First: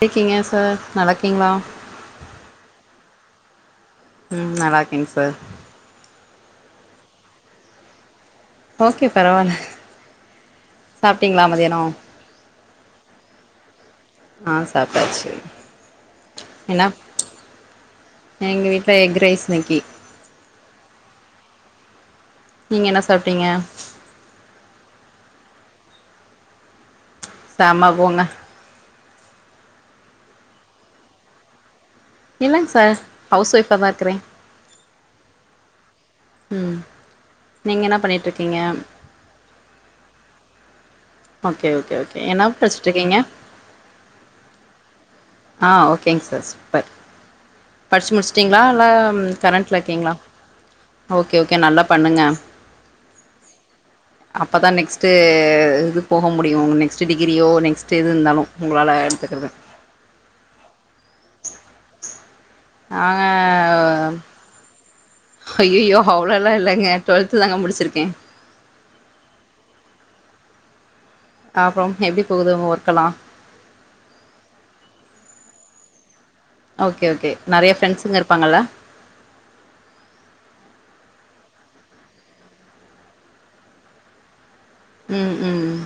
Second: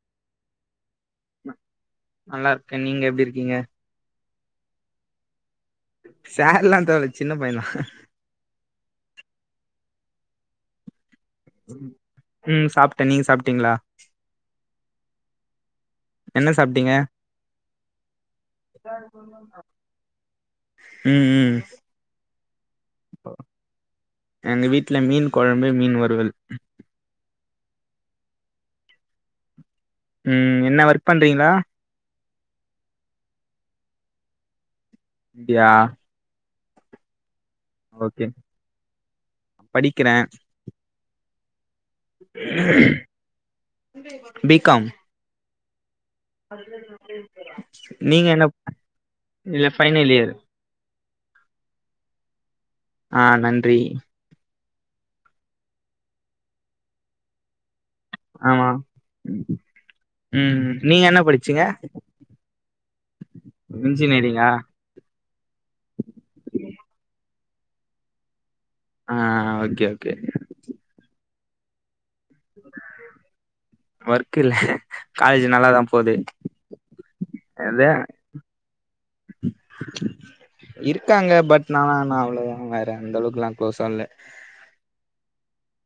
டிக்கீங்க sir நல்லா கிங்ளா? நல்லார்க்கே நீங்க எப்டிருக்கீங்க? ம் நல்லாக்கேங் சார். சார்லா தேவல்ல சின்ன பையந்தா. ஓகே பரவால்ல சாப்ட்டிங்ளா மதியானோ? ம் சாப்ட்டே நீங்க சாப்ட்டீங்களா ஆ சாப்டாச்சு. என்ன எல்லா சாப்ட்டீங்க அ எங்க வீட்ல எக் ரைஸ் இன்னிக்கி. ம் ம். நீங்க என்ன சாப்ட்டீங்க? எங்க வீட்ல மீன் கொழம்பு மீன் வறுவல். செம போங்க. ம் என்ன ஒர்க் பண்றீங்ளா? இல்லங் சார் ஹவுஸ் ஒஃபாதா இருக்கறே. அப்டியா? ம் நீங்க என்னா ஓகே பண்ணிட்ருக்கீங்க? படிக்கிறே. ஓகே ஓகே ஓ பி காம் ஆ ஓகேங் சார் சூப்ப. படிச்சு நீங்க என்ன முடிச்சிட்டிங்ளா இல்ல ம் இல்ல ஃபைனல் கரண்ட்லக்கீங்ளா? இயர் ஓகே ஓகே நல்லா பண்ணுங்க. ஆ நன்றி. அப்பதா நெக்ஸ்ட்டு இது போக முடியு நெக்ஸ்ட் டிகிரியோ நெக்ஸ் ட்டு எது இருந்தாலு ஆமா உங்களால எட்த்துக்றது. ம் ம் நீங்க என்னா படிச்சீங்க? நாங்க இன்ஜினியரிங்கா? ஹய்யய்யோ அவ்ளோலா இல்லங்க டுவெல்த் தாங்க முடிச்சிருக்கே. அ அ ஓகே ஓகே ஓகே. அப்றம் எப்டிப் ஒர்க் இல்ல காலேஜு நல்லாதா போது. ஓகே ஓகே நறைய அது ஃப்ரெண்ஸுங்க இருப்பாங்கல்ல? இருக்காங்க பட் நா நா நா அவ்வளோதா வேற அந்த அளவுக்குல்லா குளோஸா இல்ல ம் ம் ம்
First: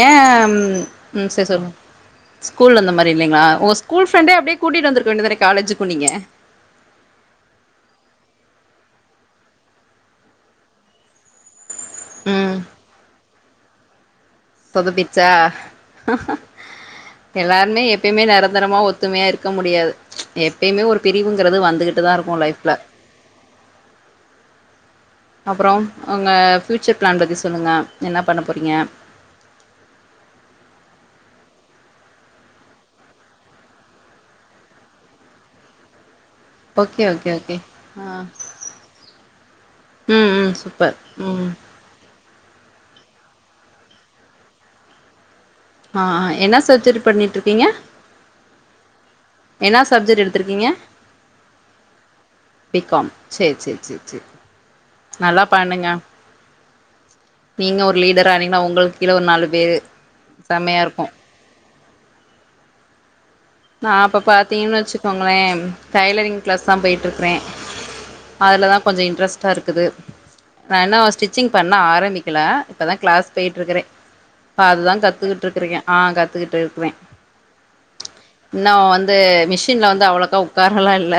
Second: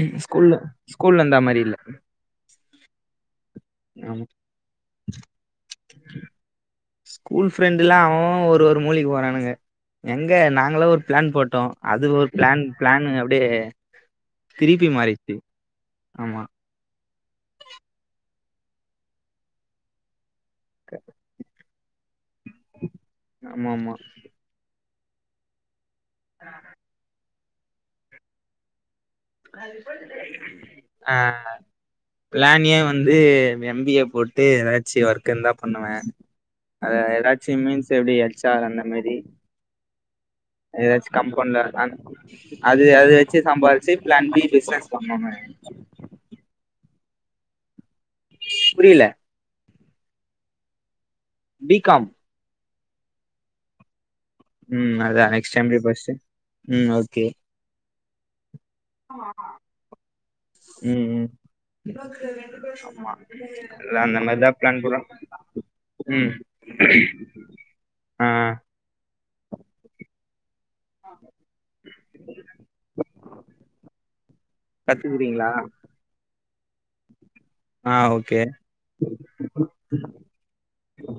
ஏ ஸ்கூல்ல ஸ்கூல்ல இந்தா சரி மாரி சொல்லுங்க இல்ல ஸ்கூல்ல இருந்த மாரி இல்லிங்களா ஓ ஸ்கூல் ஆமா ஃப்ரண்டே அப்டியே கூட்டிட்டு வந்துருக்க வேண்டிதானே காலேஜுக்கு நீங்க ஸ்கூல் ஃப்ரெண்டு்ல்லா அவே அவே ஒரு ஒரு மூலைக்கு போறானுக எங்க நாங்கல்லா ஒரு ப்ளான் போட்டோ அது ஒரு ம் ப்ளான் ப்ளான் அப்டியே திருப்பி சொதப்பிச்சா மாறிர்ச்சி ஆமா எல்லாருமே எப்பயுமே நெரந்தரமா ஒத்துமையா இருக்க முடியாது எப்பயுமே ஒரு பிரிவுங்கிறது வந்துகிட்டுதா இருக்கு லைஃப்ல ஆமாமா அப்பறோ ஒங்க ஃப்யூச்சர் ப்ளான் பத்தி சொல்லுங்க என்ன பண்ண போறீங்க ஆ ப்ளான் ஏ வந்து எம் பி ஏ போட்டு ஏதாச்சு ஒர்க் இருந்தா பண்ணுவே அதா ஓகே ஓகே ஓகே ஏதாச்சு மீன்ஸ் எப்டி ஆ ஹெச் ஆர் அந்த மாரி ம் ம் சூப்பர் எதாச்சு ம் கம்பெனில நான் அது அது வெச்சு சம்பாதிச்சு ப்ளான் பி பிசினஸ் பண்ணனு மேம் ஆ ஆ என்ன சர்ஜரி பண்ணிட்டுருக்கீங்க புரியல என்னா சப்ஜெக்ட் எடுத்துருக்கீங்க பி காம் பி காம் சேரி சேரி சேரி சேரி ம் அதா நல்லா next time M B A பண்ணுங்க படிச்ட்டு ம் ஓகே நீங்க ஒரு லீடரா ஆனீங்கன்னா ஒங்களுக்கு கீழ ஒரு நாலு பேரு செம்மையா இருக்கு இவங்க ரெண்டு பேருக்கு அம்மா நா அப்ப பாத்தீங்கன்னு வச்சுக்கோங்களே ம் டைலரிங் கிளாஸ் தா போயிட்டு இருக்குறே ஆ அதுலதா கொஞ்சோ இன்ட்ரெஸ்ட்டா இருக்குது நா இன்னோ ஸ்டிச்சிங் பண்ண ஆரம்பிக்கல இப்பதா கிளாஸ் போயிட்டு இருக்குறே இப்ப அதுதா கத்துக்கிட்டு கத்துக்கிறீங்களா இருக்றீங்க ஆ கத்துக்கிட்டு இருக்குறே ஆ ஓ இன்னு வந்து மிஷின்ல வந்து அவ்ளோக்கா உக்காரலா இல்ல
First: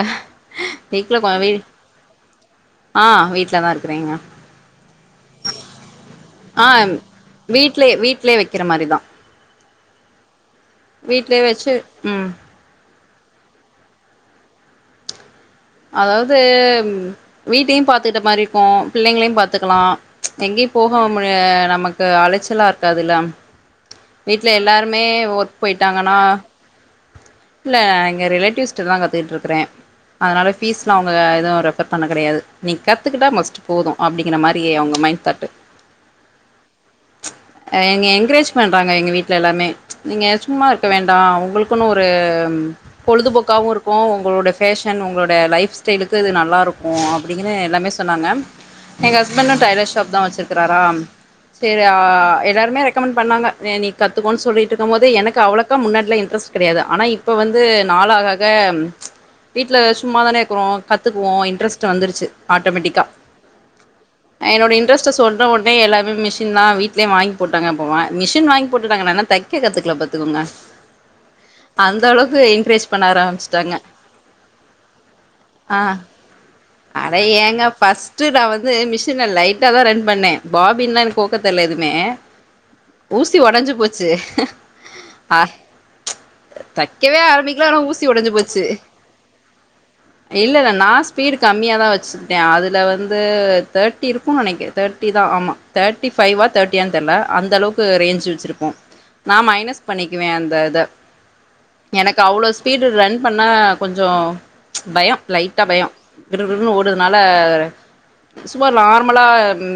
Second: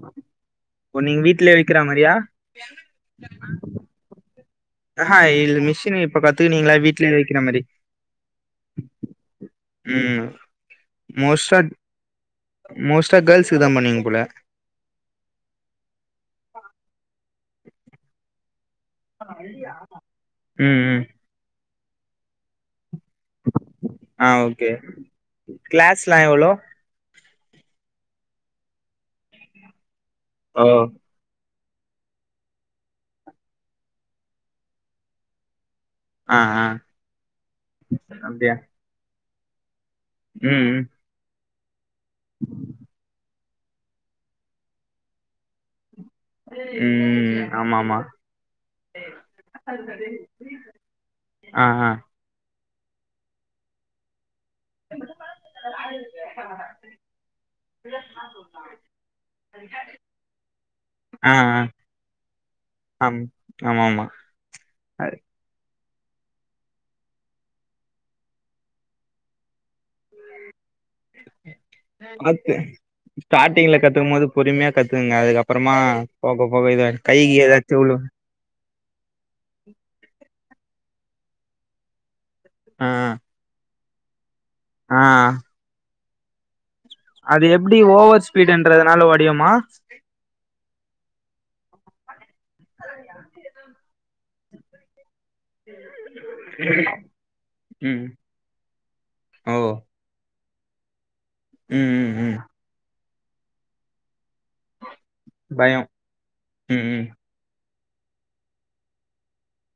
இப்போ நீங்க கொ வீ வீட்ல விக்கிற மாரியா ஆ வீட்ல தா இருக்குறேங்க ஆஹா இல்ல மிஷின் இப்ப ஆ கத்துக்கீனிங்களா வீட்லய வைக்கிற மாரி வீட்லயே வீட்லயே வைக்கிற மாரிதா ம் வீட்லயே மோஸ்டா வச்சு ம் மோஸ்டா கேர்ள்ஸ்க்கு தா பண்ணுவீங்க போல அதாவது வீட்டையு பாத்துகிட்ட மாரி இருக்கு பிள்ளைங்களையு பாத்துக்கலா எங்கயு ம் போக ம் மு நமக்கு அலைச்சலா இருக்காதுல்ல ஆ வீட்ல ஓகே எல்லாருமே ஒர்க் கிளாஸ்லா போயிட்டாங்கன்னா எவ்ளோ இல்ல எங்க ரிலேட்டிவ்ஸ்ட்டதா கத்துக்கிட்டு இருக்குறே அதனால ஓ ஃபீஸ்லா அவங்க எதுவு ரெஃபர் பண்ண கெடையாது நீ கத்துக்கிட்டா மஸ்ட்டு போது அப்டிங்கிற மாரி அவங்க மைண்ட் தாட் அ ஆ அப்டியா றாங்க எங்க வீட்ல எல்லாமே நீங்க சும்மா ம் இருக்க வேண்டா உங்களுக் குன்னு ஒரு பொழுதுபோக்காவு இருக்கு ஒங்களோட ஃபேஷன் ஒங்களோட லைஃப் ஸ்டைலுக்கு அது நல்லா இருக்கு ம் ம் அப்டின்னு ஆமா எல்லாமே ஆமா சொன்னாங்க எங்க ஹஸ்பண்டு டைலர் ஷாப் தா வச்சிருக்கிறாரா சேரி ஆ எல்லாருமே ரெக் கமன்ட் பண்ணாங்க நீ கத்துக்கோன்னு சொல்லி ட்டு இருக்குபோது எனக்கு அவ்ளக்கா முன்னாடிலா இன்ட்ரெஸ்ட் கெடையாது ஆனா இப்ப வந்து நாள் ஆக ஆக வீட்ல சும்மா தான இருக்குறோ ஆ கத்துக்குவோ ஆ இன்ட்ரஸ்ட்டு வந்துருச்சி ஆட்டோமேட்டிக்கா ஆம் ஆமா ஆமா என்னடோ இன்ட்ரஸ்ட சொன் ன உடனே எல்லாமே மிஷின் தா வீடலயே வாங்கி போட்டாங்க போவ மிஷின் வாங்கி போட்டுட்டாங்க நா தா தை கத்து கில்ல பத்துக்கோங்க அந்த அளவுக்கு கத்து என்கரேஜ் பண்ண ஆரம்பிச்சிட்டாங்க ஸ்டார்டிங்ல கத்துக்கும் போது பொறுமையா கத்துக்குங்க அதுக்க அப்புறமா போக போக இது கைக்கு ஏதாச்சி உழு ட்டு நா வந்து மிஷின லைட்டா தா ரன் பண்ணே பாபின்னா கோக்க தெர்ல எதுமே ஆ ஊசி உடஞ்சு போச்சு ஆ தைக்கவே அது ஆரம்பிக்கல எப்டி ஆனா ஊசி ஓவர் ஸ்பீடன்றதுனால ஒடைவுயமா இல்லல்ல நா ஸ்பீடு கம்மியா தா வச்ருந்த அதுல வந்து தேட்டிருப் பூ நினைக்கு தேர்டி தா ஆமா தேர்ட்டி பைவா தேர்டிய தெர்ல அந்த அளவுக்கு ம் ரேஞ் வச்சிருப்போ நா ஓ மைனஸ் பண்ணிக்குவ அந்த இத ம் ம் எனக்கு ம் அவ்ளோ ஸ்பீடு ரன் பண்ண கொஞ்சோ பயோ லைட்டா பயோ பயம் கிடு கிடு கிடுன்னு ம் ம் ஓடுதுனால சமார் நார்மலா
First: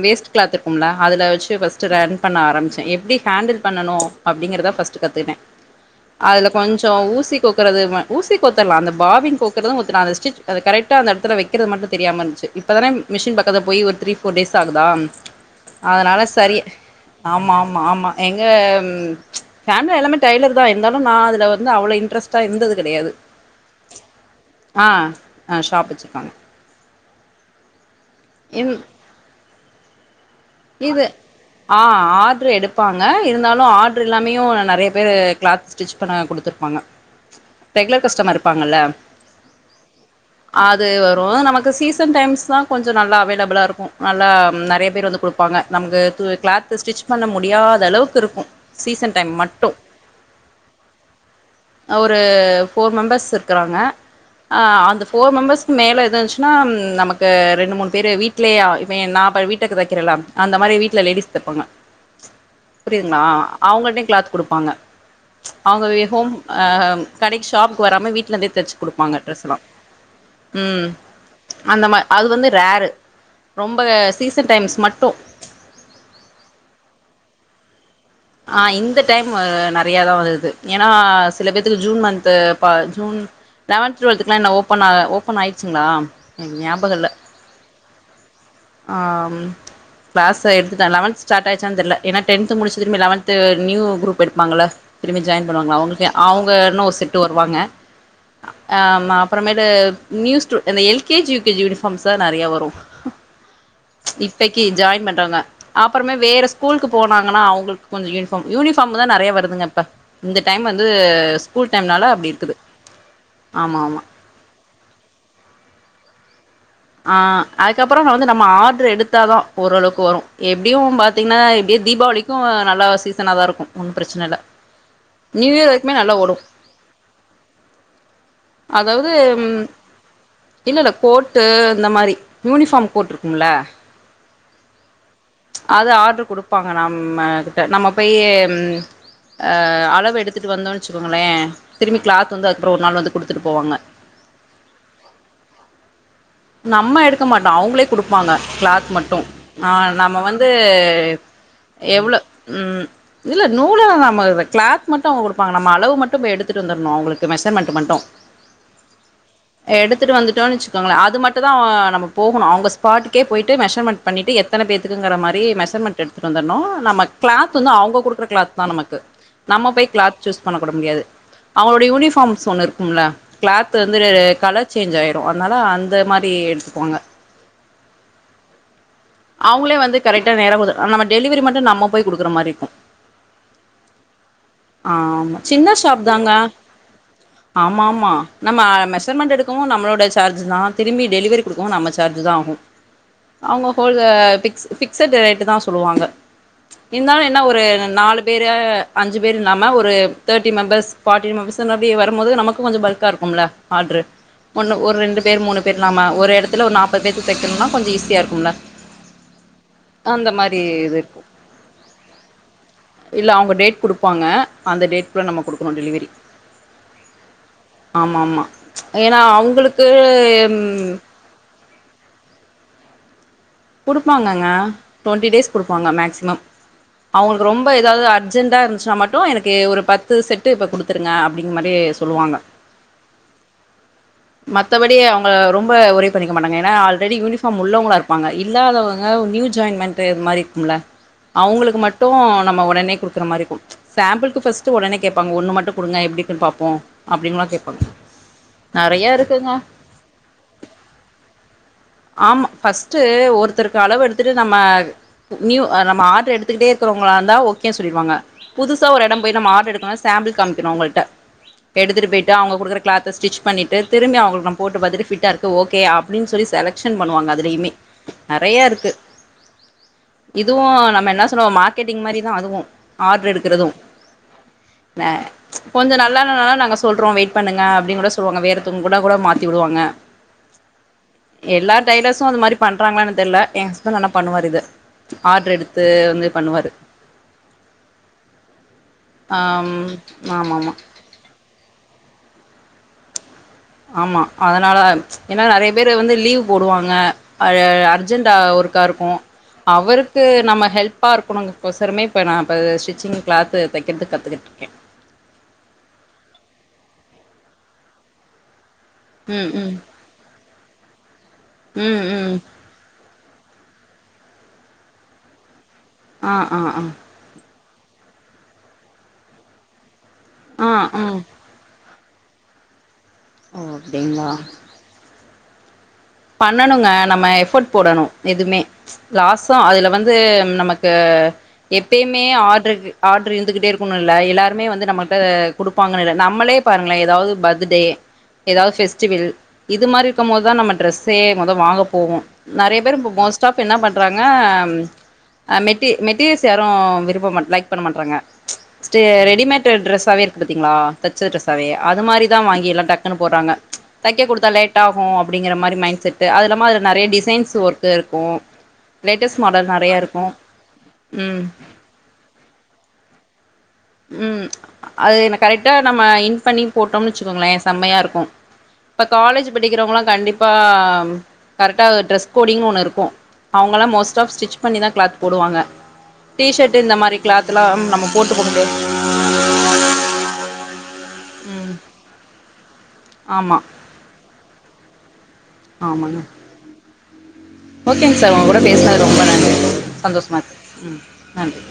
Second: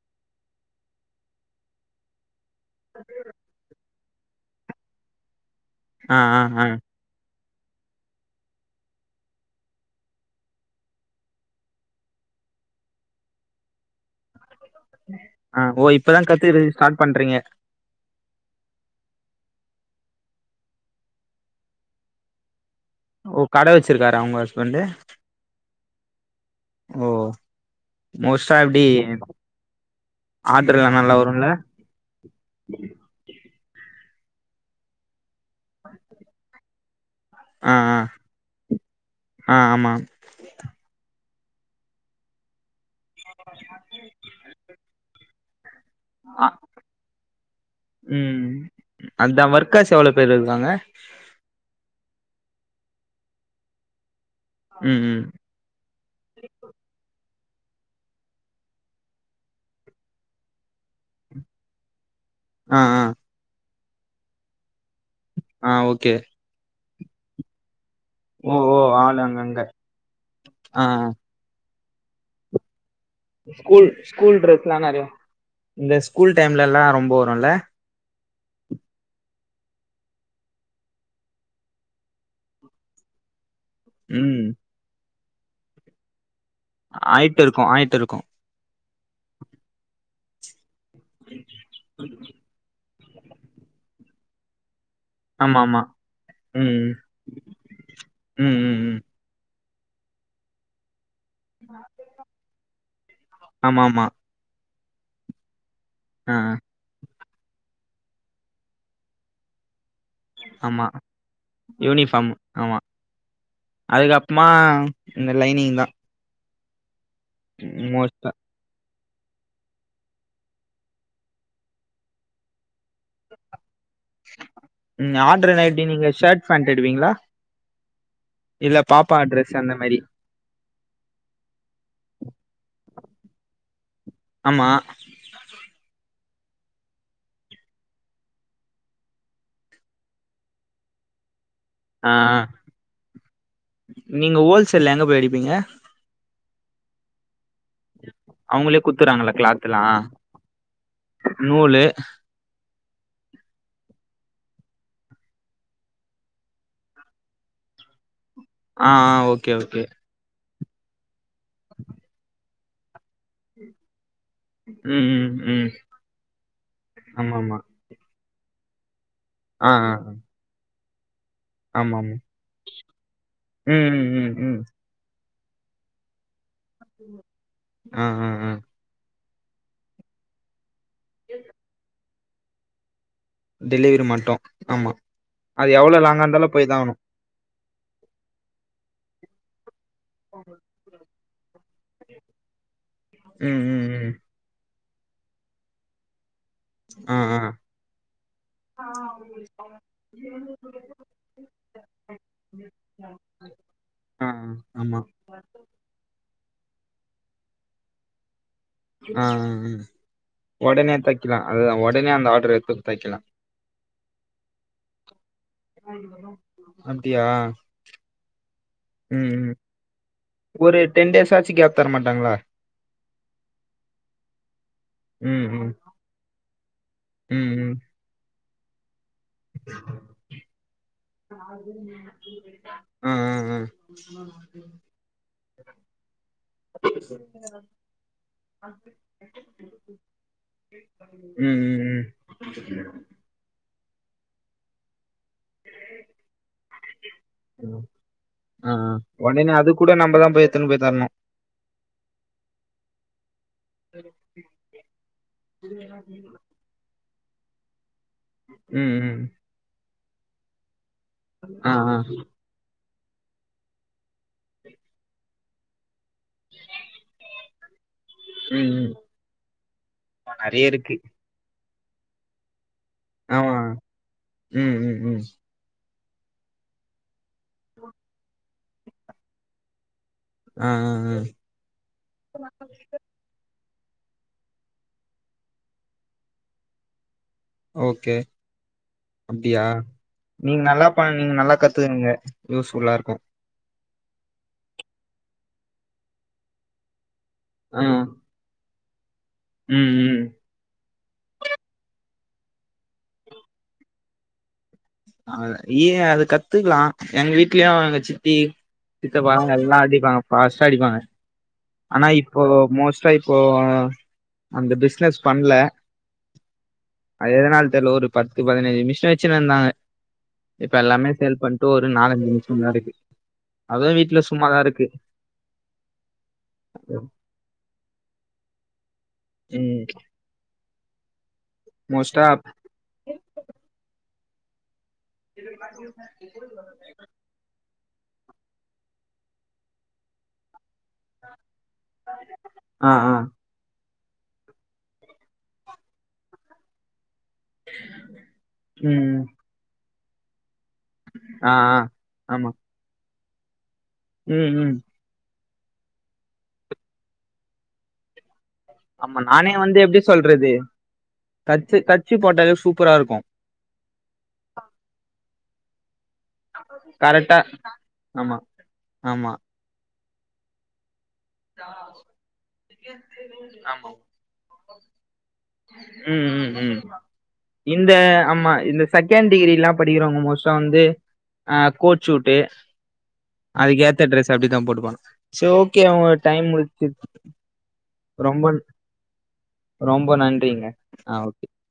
வேஸ்ட் கிளாத் இருக்கும்ல அதுல வச்சு ஃபர்ஸ்ட் ரன் பண்ண ஆரம்பிச்ச எப்டி ஹேண்டில் பண்ணனு அப்டிங்கத ஃபர்ஸ்ட் கத்துகிட்ட ஆ ஆ அதுல ஆ கொஞ்சோ ஊசி கொக்குறது ஊசி கொத்துரலா அந்த பாபின் கோக்குறது ஒத்த அந்த ஸ்டிட்ச் அதை கரெட்டா அந்த எடத்து வைக்கிறது மட்டு தெரியாம இருந்துச்சு இப்போதான மிஷின் பக்கத்தில போய் ஒரு த்ரி டேஸ் ஆகுதா ஆ ஓ அதனால இப்பதா சரி கத்துக்கறது ஸ்டார்ட் பண்றீங்க ஆமாம் மாமா எங்கம் ஃபேமிலில எல்லாமே டைலர் தா நா அது வந்து அவ்ள இன்டரெஸ்ட இருந்த கெடையாது ஓ கடை வச்சிருக்காரு அவங்க ஆ ஆ ஷாப் வச்சுக்காங்க ஓ மோஸ்டா இன் எப்டி ஆடர்லா இது நல்ல வருல ஆ ஆர்ட்ரு எடுப்பாங்க இருந்தாலு ஆர்ட்ரு இல்லாமயும் நறைய பேரு கிளாத் ஸ்டிச் பண்ண குடுத்துருப்பாங்க ஆ ஆ ரெகுலர் கஸ்டமர் இருப்பாங்கல்ல ஆ ஆமா அது வரு நமக்கு சீசன் டைம்ஸ்தா கொஞ்ச நல்லாவே டபுளா இருக்கு நல்லா நெறைய பேர் வந்து குடுப்பாங்க நமக்கு அ கிளாத் ஸ்டிச் பண்ண முடியாத அளவுக்கு இருக்கு ம் சீசன் டைம் அதா மட்டு ஒர்க்கர்ஸ் எவ்ளோ பேர் இருக்காங்க ஒரு போர் மெம்பர்ஸ் இருக்கிறாங்க அ ம் அந்த ம் போர் மெம்பர்ஸ் மேலே எதுந்ச்சுன்னா நமக்கு ரெண்டு மூணு பேர் வீட்லேயே இப்ப நா இப்ப வீட்டக்கு தைக்கிறலா அந்த மாரி வீட்டல லேடிஸ் தைப்பாங்க ஆ ஆ புரியுதுங்ளா அவங்கட்டயு கிளாத் குடுப்பாங்க ஆ அவங்க வே ஓகே ஹோம் அ அம் கடைக்கு ஷாப்புக்கு வராம வீட் லே ஓ தச்சி ஓ குடுப்பாங்க ஆள் டிரெஸீலா அங்கங்க ஆ உம் ஆ அந்த மாற் அது வந்து ரேரு ரொம்ப school school season dress times எல்லா நெறைய மட்டு இந்த ஸ்கூல் டைம்ல எல்லா ரொம்ப வரும்ல ஆ இந்த டைம் நெறையாதா வருது ஏனா சில பேத்துக்கு ஜூன் மந்த் பா ஜூன் லெவன்து டுவல்த்துக்குலா ம் என்ன ஓப்பன் ஆ ஓப்பன் ஆயிச்சிங்களா எனக்கு ஞாபக இல்ல ஆய்ட்டு இருக்கு ஆய்ட்டு இருக்கு ஆ பேஷ எடுத்துட்டா லெவன்த் ஸ்டார்ட் ஆய்ச்சான்னு தெர்ல ஏனா டென்த்து முடிச் திரும்பி லெவன்த் நியூ குரூப் எடுப்பாங்கள திருபி ஜாயின் ஆமா ஆமா பண்ணுவாங்களா அவங்களுக்கே அவங்க இன்னு ம். ஒரு செட்டு வருவாங்க ம். அ ம். ம். மாப் அப்றமேலு நியூஸ்டூ அந்த எல்கேஜி யுகேஜி யூனிஃபார்ம்ஸ்ஸா நெறியா வரு ஆமா, ஆமா. இப்பக்கி ஜாயின் பண்றாங்க ஆப்றமே ஆ. வேற ஸ்கூலுக்கு போனாங்கன்னா அவங்களுக்கு கொஞ்ச யூனிபார்ம் யூனிஃபார்முதா நெறைய வருதுங்கப்ப இந்த டைம் வந்து ஆமா. ஸ்கூல் டைம்னால அப்டி யூனிஃபார்ம். இருக்குது ஆமா ஆமா சும்மா இந்த லைனிங் தா ஆ அதுக்கப்றோ ந வந்து மோஸ்ட்டா. நம்ம ஆர்டரு எடுத்தாதா ஓரளவுக்கு வரு எப்டியு பாத்திங்கன்னா எப்டியு தீபாவளிக்கு நல்லா சீசனாதா இருக்கு ஒன்னு பிரச்சன இல்ல ம். ஆர்டர் நியூஇயர் நைட்டி வரைக்குமே நீங்க நல்லா ஓடு ஷர்ட், பேண்ட் எடுப்பீங்களா? இல்ல அதாவது பாப்பா ட்ரெஸ் ம் அந்த மாரி. இல்லல்ல கோட்டு அந்த மாரி யூனிபார்ம் கோட் இருக்கும்ல ஆமா அது ஆர்டரு குடுப்பாங்க நம்ம கிட்ட நம்ம போயி அ அளவு எடுத்துட்டு வந்தோ வச்சுக்கோங்களே திரும்பி ஆ. கிளாத் வந்து அதுக்கப்றோ ஒரு நாள் வந்து குடுத்துட்டு போவாங்க நீங்க ஹோல்சேல்ல எங்க போய் எடுப்பீங்க நம்ம எடுக்க மாட்டோ அவுங்ளே குடுப்பாங்க அவங்களே கிளாத் மட்டு குடுத்துறாங்களா ஆ கிளாத்லாம்? நம்ம வந்து நூலு. எவ்ளோ ம் இதுல்ல நூல்ல நம்மது கிளாத் மட்டு அவுங்க கொடுபாங்க நம்ம அளவு மட்டு போய் எடுத்துட்டு வந்தர்ணு அவங்களுக்கு மெஷர்மெண்ட் மட்டு ஆ ஆ ஓகே ஓகே எடுத்துட்வந்துடோனு வச்சுக்கோங்களே அது மட்டு தா நம்ம போகணு அவங்க ஸ்பாட்டுக்கே போய்ட்டு மெஷர்மென்ட் பண்ணிட்டு எத் எத்தன ம். பேத்துக்குங்கற ம். மாரி ம். மெஷர்மெண்ட் எடுத்துட்டு வந்தர்ணு நம்ம கிளாத் ஆமாமா. வந்து அவங்க குடுக்கற கிளாத் தா நமக்கு நம்ம ஆ, ஆ. போய் கிளாத் சூஸ் பண்ண கூட முடியாது அவுங்களுடைய ஆமாமா. யூனிஃபாம்ஸ் ஒண்ணு இருக்கும்ல கிளாத் ம். வந்து ம். ம். ம். கலர் சேஞ்ச் ஆயிரு அதனால அந்த மாரி தீர் ம் ம் ம் அவுங்ளே வந்து கரெக்டா நேர ஒதுக் நம்ம டெலிவரி மட்டு நம்ம போய் குடுக்குற மாரி இருக்கு டெலிவரி மட்டு ஆ ஆமா சின்ன ஷாப் தாங்க போய் தான் ஆகணும். ஆமாமா நம்ம மெசர்மெண்ட் எடுக்கவு நம்மளோட சார்ஜ் தா திரும்பி டெலிவரி குடுக்கவு நம்ம சார்ஜ் தா ஆகு ம். அவுங்க ம். ஹோல்ல ம். பிக்ஸ் பிக்சட்டு ரேட் தா சொல்லுவாங்க ஆ, இருதாலு ஆ. என்ன ஒரு நாலு பேர் அஞ் அஞ்ச பேர் இல்லாம ஒரு தேர்ட்டி மெம்பர்ஸ் பார்டி மெம்பர்ஸ் அப்டி வருபோது நமக்கு கொஞ்சோ பல்கா இருக்கும்ல ஆ்ர்டரு ஆ ஆமா. ஒரு ரெண்டு பேர் மூணு பேர் இல்லாம ஒரு எடத்துல ஒரு நாற்பது பேர்கு தைக்கணுனா கொஞ்ச ஈசியா இருக்கும்ல ஆ ஆ ஹா அந்த மாரி ஒடனே இது இருக்கு தைக்லா அதுதா ஒடனே அந்த ஆர்டர் எடுத்து தைக்கலா ப்பாங்க அந்த டேட்க்குள்ள நம்ம குடுக்கணு டெலிவரி அப்டியா ஆமாமா ஏனா ம் ம் அவுங்களுக்கு ஒரு டென் டேஸ்ஸாச்சு கேப் தர மாட்டாங்ளா குடுப்பாங்கங்க டுவெண்டி ம் டேஸ் ம் குடுப்பாங்க மேக்சிமம் அவங்களுக்கு ம் ரொம்ப ம் எதாவது அர்ஜெண்டா இருந்துச்சுன்னா மட்டு எனக்கு ஒரு பத்து செட்டு இப்போ குடுத்துருங்க அப்டிங்க மாரி சொல்லுவாங்க ம் ம் ம் மத்தபடி அவங்க ரொம்ப ஒரி பண்ணிக்க மாட்டாங்க ஏனா ஆல்ரெடி யூனிஃபார்ம் உள்ளவங்ளா இருப் பாங்க இல்லாதவங்க நியூ ஜாய்மெண்டு மாரி இருக்கும்ல ம் அவங்களுக்கு ம் ம் மட்டு நம்ம ஒடனே குடுக் இருக்கற மாரி குடு சாம்பிளுக்கு ஃபஸ்ட்டு ஒடனே கேப்பாங்க ஒன்னு மட்டு குடுங்க எப்டி இருக்குன்னு பாப்போ அப்டின்லா கேப்பாங்க அ நெறைய ஒடனே இருக்குங்க அது கூட நம்மதா போய் எத்துனு போய் தரணு ஆமா ஃபர்ஸ்ட்டு ஒருத்தருக்கு அளவு எடுத்துட்டு நம்ம நியூ நம்ம ஆர்டர் எடுத்துக்கிட்டே இருக்குறவங்கள இருந்த ஓகே சொல்லிடுவாங்க புதுசா ம் ஒரு ம் இடம் போய் நம்ம ஆர்டர் எடுக்கனுனா சாம்பில் காமிகனு அவுங்கள்ட ஆ ஆ எடுத்துட்டு போயிட்டு அவுங்க குடுக்குற கிளாத்தஸ் பண்ணிட்டு திரும்பி அவுங்களுக்கு நம்ப போட்டு பாத்துட்டு ஃபிட்டா இருக்கு ஓகே அப்டின் சொல்லி செலக்க்ஷன் பண்ணுவாங்க அதுலயுமே நறைய ம் இருக்கு ம் இதுவு நெறைய இருக்கு நம்ம என்ன சொ ல்றோ மார்க்கெட்டிங் மாரி தா அதுவு ஆர்ட்ரு ஆமா எடுக்கறது ம் ம் ந ம் கொஞ்ச நல்லாண்ணனா நாங்க சொல்றோ வெயிட் பண்ணுங்க அப்டின்னு கூட சொல்லுவாங்க வேறத்துன்வங்க கூட கூட மாத்தி விடுவாங்க ஆ ஆ ஆ எல்லா டைலர்சு அது மாரி பண்றாங்ளானு தெரில இன்னு நல்லா பண்ணுவார் இது ஆர்டர் எடுத்து வந்து பண்ணுவாரு ஓகே அப்டியா ஆம் ஆமா நீங்க ஆமா நல்லா அப்ப நீங்க நல்லா கத்துக்குங்க யூஸ் ஃபுல்லா இருக்கு ஆமா அதனால ஏனா நெறைய பேர் வந்து லீவ் போடுவாங்க ஆ அர்ஜென்ட் ஒருக்கா இருக்கு ம் ம் அவருக்கு நம்ம ஹெல்ப் பா இருக்கணுற்குசமே இப்ப நா இப்ப ஸ்டிச்சிங் கிளாத் தெக்கிறதுக்கு கத்துகிட்டு இருக்க நீ ஏன் அத கத்துக்லா எங்க வீட்லயு எங்க சித்தி சித்தபா ம் ம் எல்லா அடிப்பாங்க ஃபாஸ்டா அடிப்பாங்க ம் ஆனா ம் இப்போ மோஸ்டா இப்போ அந்த பிசினஸ் பண்ல ஆ ஆ ஆ அது எதனால் தெர்ல ஒரு பத்து பதினைஞ்சு மிஷின் வச்சு இருந்தாங்க இப்ப ஆ எல்லாமே ம் சேல்ஸ் பண் இப்ப ஒரு நாலஞ்சு மிஷின் தா இருக்கு ஓ அதுவு வீட்ல அப்டிங்களா சும்மாதா இருக்கு பண்ணணுங்க நம்ம எஃபோர்ட் போடணு எதுமே லாசு ம் அதுல வந்து நமக்கு எப்யுமே மோஸ்ட்டா ஆர்டர் இருக் ஆர்டர் இருந்துகிட்டே இருக்கணு இல்ல எல்லாருமே வந்து நமக்கு குடுப்பாங்கன்னு இல்ல நம்மளே பாருங்ளே எதாவது பர்த்டே எதாவது ஃபெஸ்டிவல் இது மாரி இருக்கும் போது தா நம்ம ட்ரெஸ் சே மொத வாங்க போவோ நறைய ஆ பேர் ஆ மோஸ் ஸ் டாப் என்ன பண்றாங்க மெட்டி மெட்டீரியல்ஸ் யாரு விரும்ப மாட் லைக் பண்ண மாட்றாங்க நெஸ்டு ம் ரெடிமேட் ட்ரெஸவே இருக்கு பாத்தீங்ளா தெச்ச ஆ ட்ரெஸ்சாவே ஆ அது மாரிதா ஆமா வாங்கி எல்லா டக்குனு போறாங்க தெக்க குடுத்தா ம் ம் லேட் ஆகு அப்டிங்கிற மாரி மைண்செட்டு அது இல்லாம அது நெறைய டிசைன்ஸ் ஒர்க் இருக்கு ஆமா லேட்டஸ்ட் நானே மாடல் வந்து நெறையா எப்டி இருக்கு சொல்றது ம் தச்சி தச்சி போட்டா தா சூப்பரா இருக்கு ம் அது என்ன கரெக்டா நம்ம இன் பண்ணி போட்டோம் கரெக்டா வச்சுக்கோங்ளே செம்மையா இருக்கு ஆமா இப்ப ஆமா காலேஜ் படிக்கிறவுங்களா கண்டிப்பா கரெக்டா டரெஸ் கோடிங் ஒண்ணு இருக்கு அவுஙகெல்லா ஆமா மோஸ்ட் ஆஃப் ஸ்டிச் பண்ணிதா கிளாத் போடுவாங்க ம் ம் ம் டீஷர்ட்டு இந்த மாரி கிளாத் எல்லா இந்த நம்ம போட்டு ஆமா குடுத்து இந்த செகண்ட் டிகிரி லா படிக்கிறவங்க மோஸ்ட்டா வந்து அ ம் கோட்சூட்டு ஆமா அதுக்கு ஏத்த ட்ரெஸ் அப்டிா தா போட்டுகுவாங்க ஆமாங்க ஓகேங்க சார் உங்க கூட பேசுனது ரொம்ப நன்றி ரொம்ப சந்தோஷமா நன்றிங்க இருக்கு ம் ஆ ஓகே நன்றி